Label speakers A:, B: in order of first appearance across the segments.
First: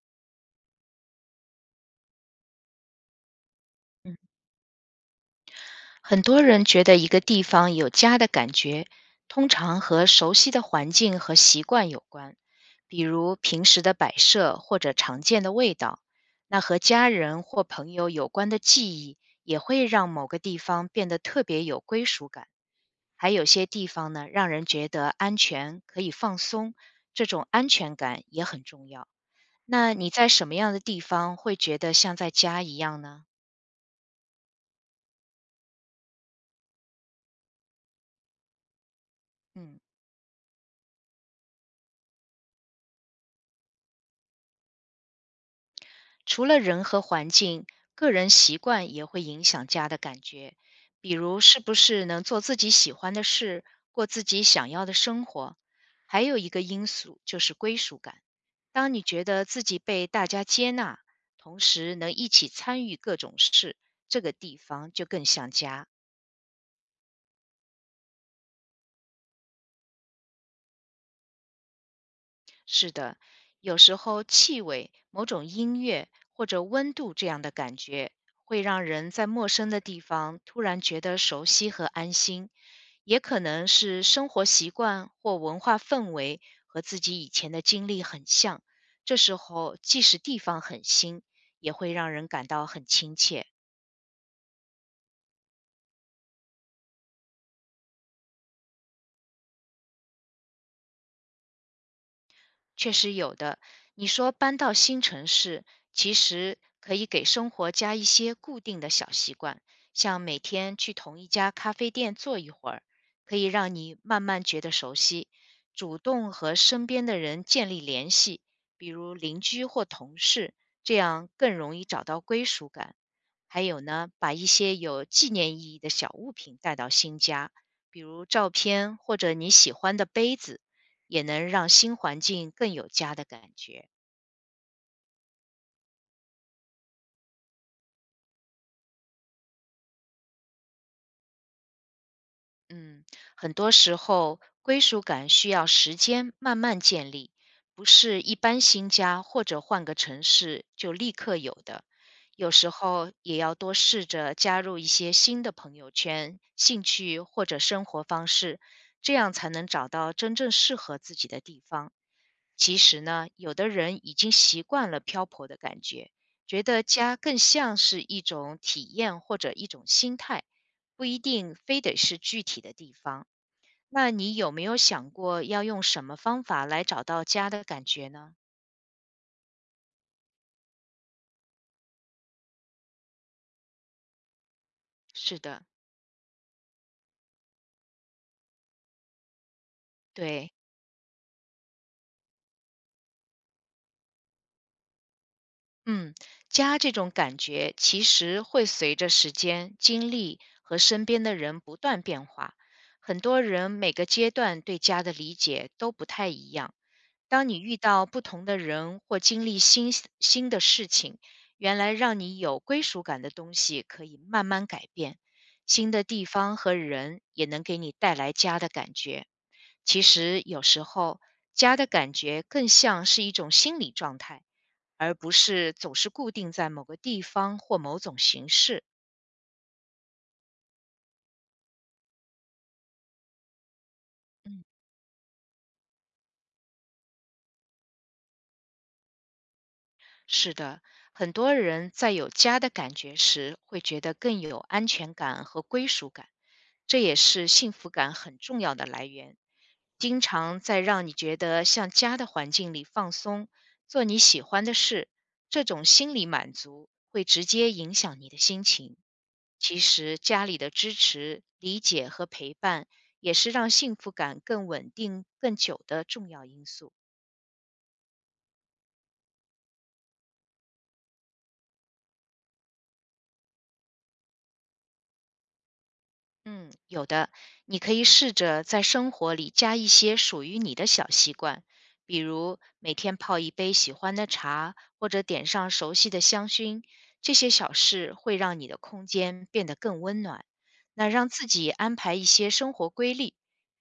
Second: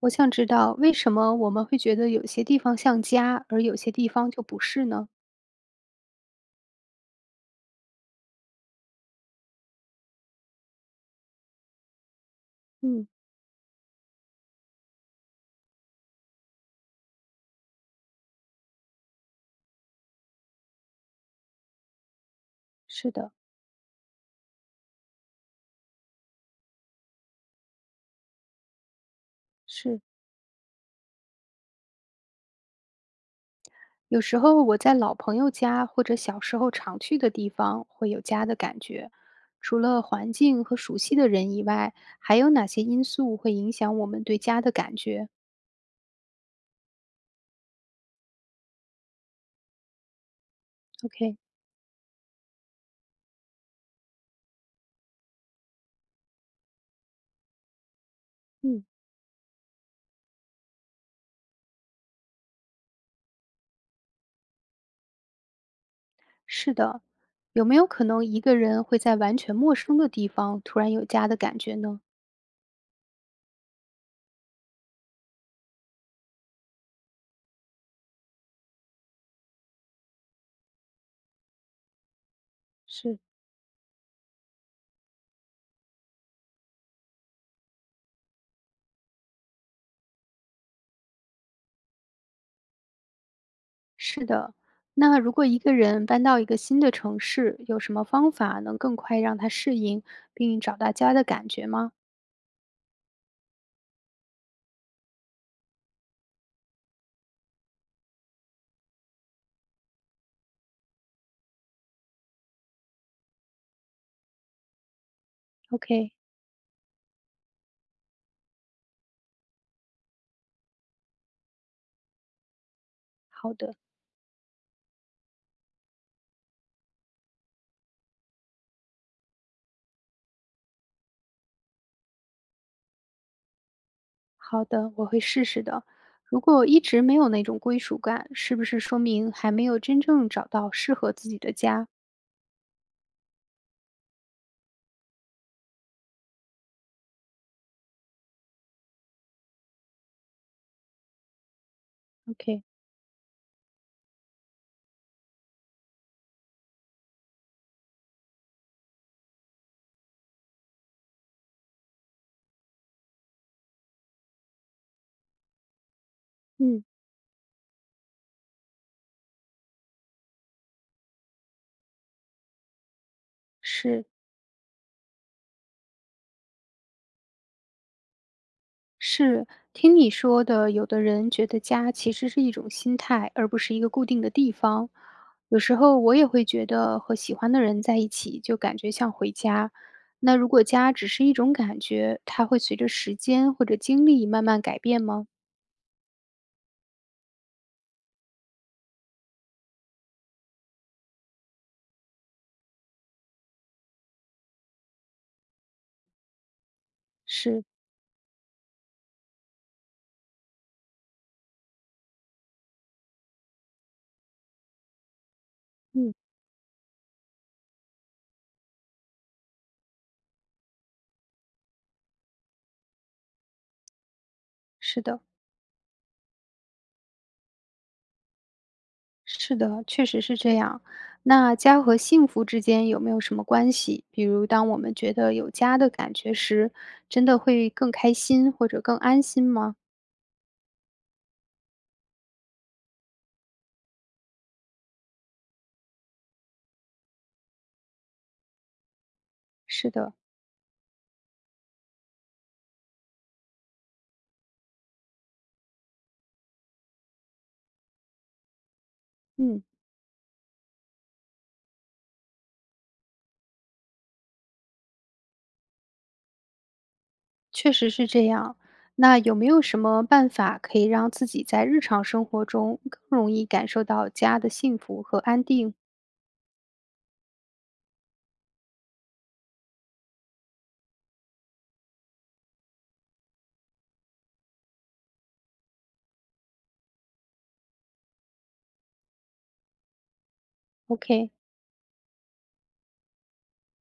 A: 我想知道为什么我们会觉得有些地方像家，而有些地
B: 嗯
A: 方就不是呢？
B: 很多人觉得一个地方有家的感觉，通常和熟悉的环境和习惯有关，比
A: 嗯，
B: 如平时的摆设或者常见的味道。那和家人或朋友有关的记忆，也会让某个地方变得特别有归属感。
A: 是
B: 还
A: 的，
B: 有些地方呢，让人觉得安全，可以放松，这种安全感也很重要。那
A: 是，
B: 你在什么样的地方会觉得像在家一样呢？
A: 有时候我在老朋友家或者小时候常去的地方会有家的感觉。
B: 嗯。
A: 除了环境和熟悉的人以外，还有哪些因素会影响我们对家的感觉
B: 除了人和环境，个人习惯也会影响家的感觉。比
A: ？OK，
B: 如，是不是能做自己喜欢的事，过自己想要的生活？还有一个因素就是归属感。
A: 嗯
B: 当你觉得自己被大家接纳，同时能一起参与各种事，这个地方就更像家。
A: 是的，有没有可能一个人会在完全陌生的地方突然有家的感觉呢？
B: 是的，有时候气味、某种音乐或者温度这样的感觉，会让人在陌生的地方突然觉得熟悉和安心，
A: 是。
B: 也可能是生活习惯或文化氛围和自己以前的经历很像。这时候，即使地方很新，也会让人感到很亲切。
A: 是的，那如果一个人搬到一个新的城市，有什么方法能更快让他适应，并找到家的感觉吗
B: 确实有的。你说搬到新城市，其实可以给生活加一些固定的小习惯，像每天去同一家咖啡店坐一会儿，可以让你慢慢觉得熟悉。主
A: ？OK，
B: 动和身边的人建立联系，比如邻居或同事，这样更容易找到归属感。
A: 好
B: 还
A: 的，
B: 有呢，把一些有纪念意义的小物品带到新家，比如照片或者你喜欢的杯子，也能让新环境更有家的感觉。
A: 好的，我会试试的。如果一直没有那种归属感，是不是说明还没有真正找到适合自己的家
B: 嗯，很多时候归属感需要时间慢慢建立，不是一般新家或者换个城市就立刻有的。有
A: ？OK，
B: 时候也要多试着加入一些新的朋友圈、兴趣或者生活方式，这样才能找到真正适合自己的地方。其实呢，有的人已经习惯了漂泊的感觉，觉
A: 嗯，
B: 得家更像是一种体验或者一种心态，不一定非得是具体的地方。
A: 是。
B: 那你有没有想过要用什么方法来找到家的感觉呢？
A: 是，听你说的，有的人觉得家其实是一种心态，而不是一个固定的地方。
B: 是
A: 有
B: 的，
A: 时候我也会觉得和喜欢的人在一起，就感觉像回家。那如
B: 对，
A: 果家只是一种感觉，它会随着时间或者经历慢慢改变吗？
B: 嗯，家这种感觉其实会随着时间、经历和身边的人不断变化。很多人每个阶段对家的理解都不太一样。当你
A: 是，
B: 遇到不同的人或经历新的事情，原来让你有归属感的东西可以慢慢改变。新的
A: 嗯，
B: 地方和人也能给你带来家的感觉。其实有时候，家的感觉更像是一种心理状态。
A: 是
B: 而
A: 的，
B: 不是总是固定在某个地方或某种形式。
A: 是的，确实是这样。那家和幸福之间有没有什么关系？比如，
B: 嗯。
A: 当我们觉得有家的感觉时，真的会更开心或者更安心吗？
B: 是的，很多人在有家的感觉时，会觉得更有安全感和归属感，这也是幸福感很重要的来源。
A: 是的。
B: 经常在让你觉得像家的环境里放松，做你喜欢的事，这种心理满足会直接影响你的心情。
A: 嗯，
B: 其实，家里的支持、理解和陪伴，也是让幸福感更稳定、更久的重要因素。
A: 确实是这样。那有没有什么办法可以让自己在日常生活中更容易感受到家的幸福和安定
B: 嗯，有的，你可以试着在生活里加一些属于你的小习惯，比如每天泡一杯喜欢的茶，或者点上熟悉的香薰。这些小事会让你的空间变得更温暖。那让
A: ？OK，
B: 自己安排一些生活规律，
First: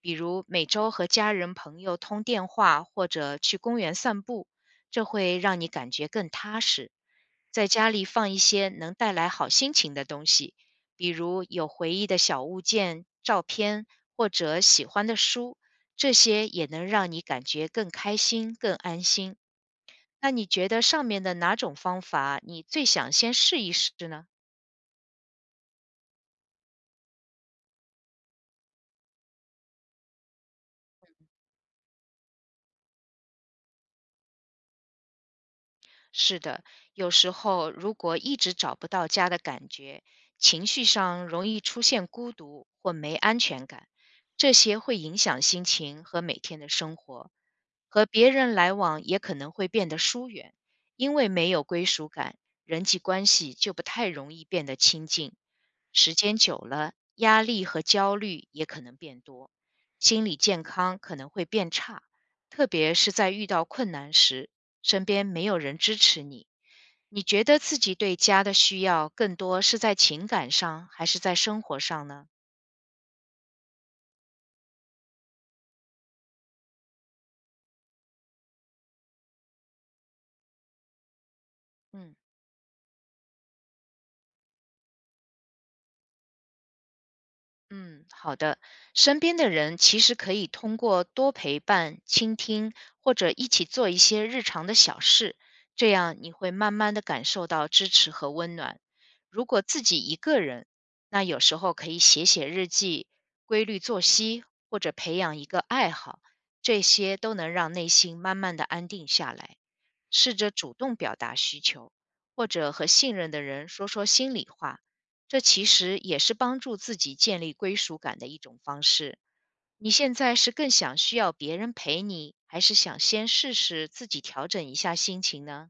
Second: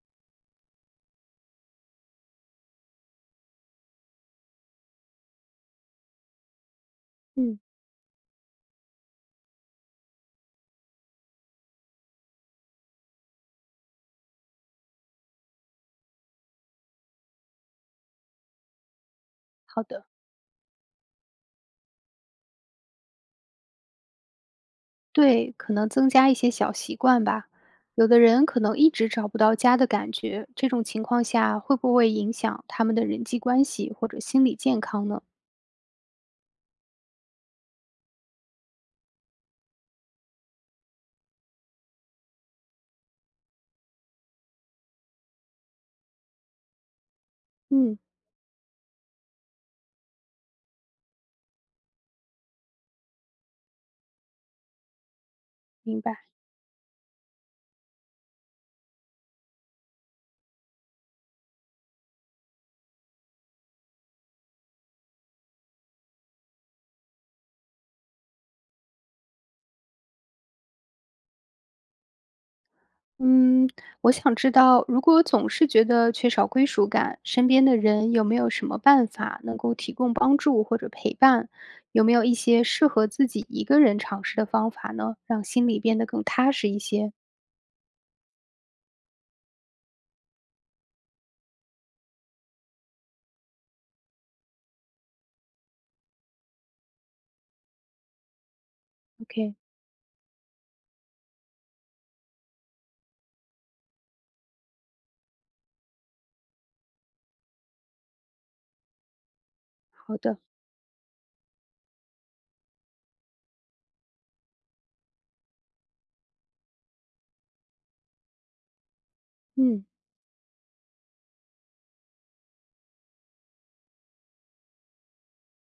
B: 比如每周和家人朋友通电话，或者去公园散步，这会让你感觉更踏实。
A: 嗯，
B: 在家里放一些能带来好心情的东西。比如有回忆的小物件、照片或者喜欢的书，这些也能让你感觉更开心、更安心。
A: 好的。
B: 那你觉得上面的哪种方法你最想先试一试呢？
A: 对，可能增加一些小习惯吧。有的人可能一直找不到家的感觉，这种情况下会不会影响他们的人际关系或者心理健康呢？
B: 是的，有时候如果一直找不到家的感觉，情绪上容易出现孤独或没安全感，这些会影响心情和每天的生活。
A: 嗯，
B: 和别人来往也可能会变得疏远，因为没有归属感，人际关系就不太容易变得亲近。
A: 明
B: 时
A: 白。
B: 间久了，压力和焦虑也可能变多，心理健康可能会变差，特别是在遇到困难时，身边没有人支持你。你觉得自己对家的需要更多是在情感上，还是在生活上呢？
A: 嗯，我想知道，如果总是觉得缺少归属感，身边的人有没有什么办法能够提供帮助或者陪伴？有没
B: 嗯。
A: 有一些适合自己一个人尝试的方法呢，让心里变得更踏实一些
B: 嗯，好的。身边的人其实可以通过多陪伴、倾听，或者一起做一些日常的小事，这样你会慢慢的感受到支持和温暖。如
A: ？OK，
B: 果自己一个人，那有时候可以写写日记、规律作息，或者培养一个爱好，这些都能让内心慢慢的安定下来。
A: 好
B: 试
A: 的，
B: 着主动表达需求，或者和信任的人说说心里话，这其实也是帮助自己建立归属感的一种方式。
A: 嗯，
B: 你现在是更想需要别人陪你，还是想先试试自己调整一下心情呢？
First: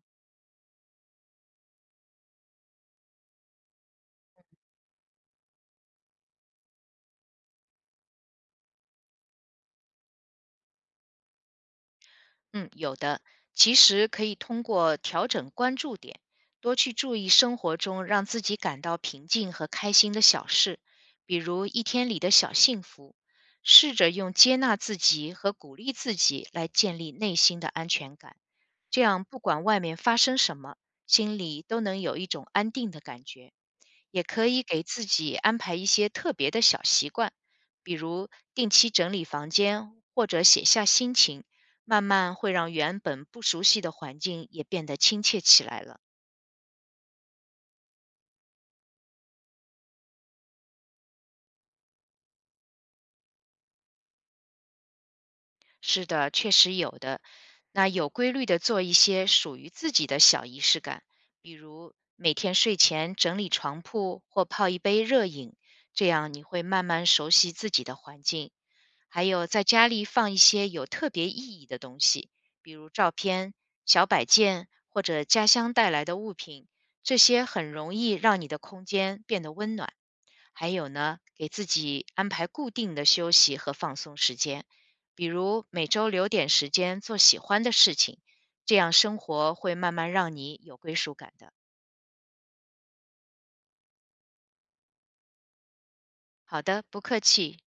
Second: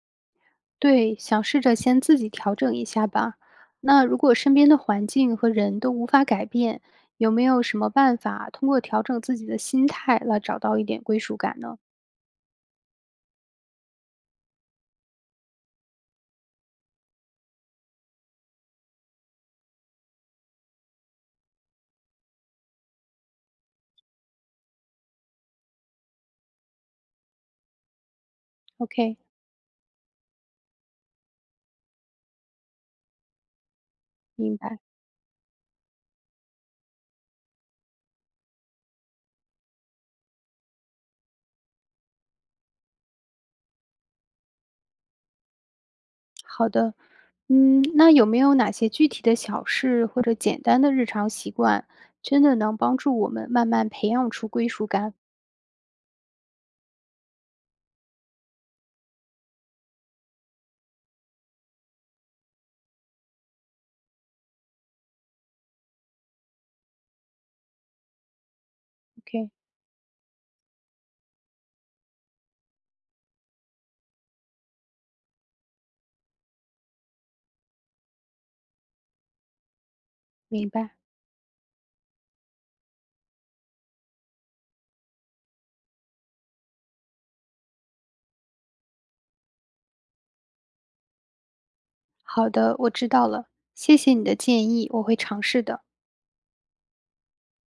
A: 对，想试着先自己调整一下吧。那如果身边的环境和人都无法改变，有没有什么办法通过调整自己的心态来找到一点归属感呢
B: 嗯，有的，其实可以通过调整关注点，多去注意生活中让自己感到平静和开心的小事，比如一天里的小幸福。试着用接纳自己和鼓励自己来建立内心的安全感，这
A: ？OK，
B: 样不管外面发生什么，心里都能有一种安定的感觉。也可
A: 明
B: 以
A: 白。
B: 给自己安排一些特别的小习惯，比如定期整理房间或者写下心情。慢慢会让原本不熟悉的环境也变得亲切起来了。
A: 好的，嗯，那有没有哪些具体的小事或者简单的日常习惯，真的能帮助我们慢慢培养出归属感
B: 是的，确实有的。那有规律的做一些属于自己的小仪式感，比如每天睡前整理床铺或泡一杯热饮，这样你会慢慢熟悉自己的环境。还有
A: ？OK，
B: 在家里放一些有特别意义的东西，比如照片、小摆件或者家乡带来的物品，这些很容易让你的空间变得温暖。
A: 明
B: 还有
A: 白。
B: 呢，给自己安排固定的休息和放松时间，比如每周留点时间做喜欢的事情，这样生活会慢慢让你有归属感的。
A: 好的，我知道了，谢谢你的建议，我会尝试的。
B: 好的，不客气。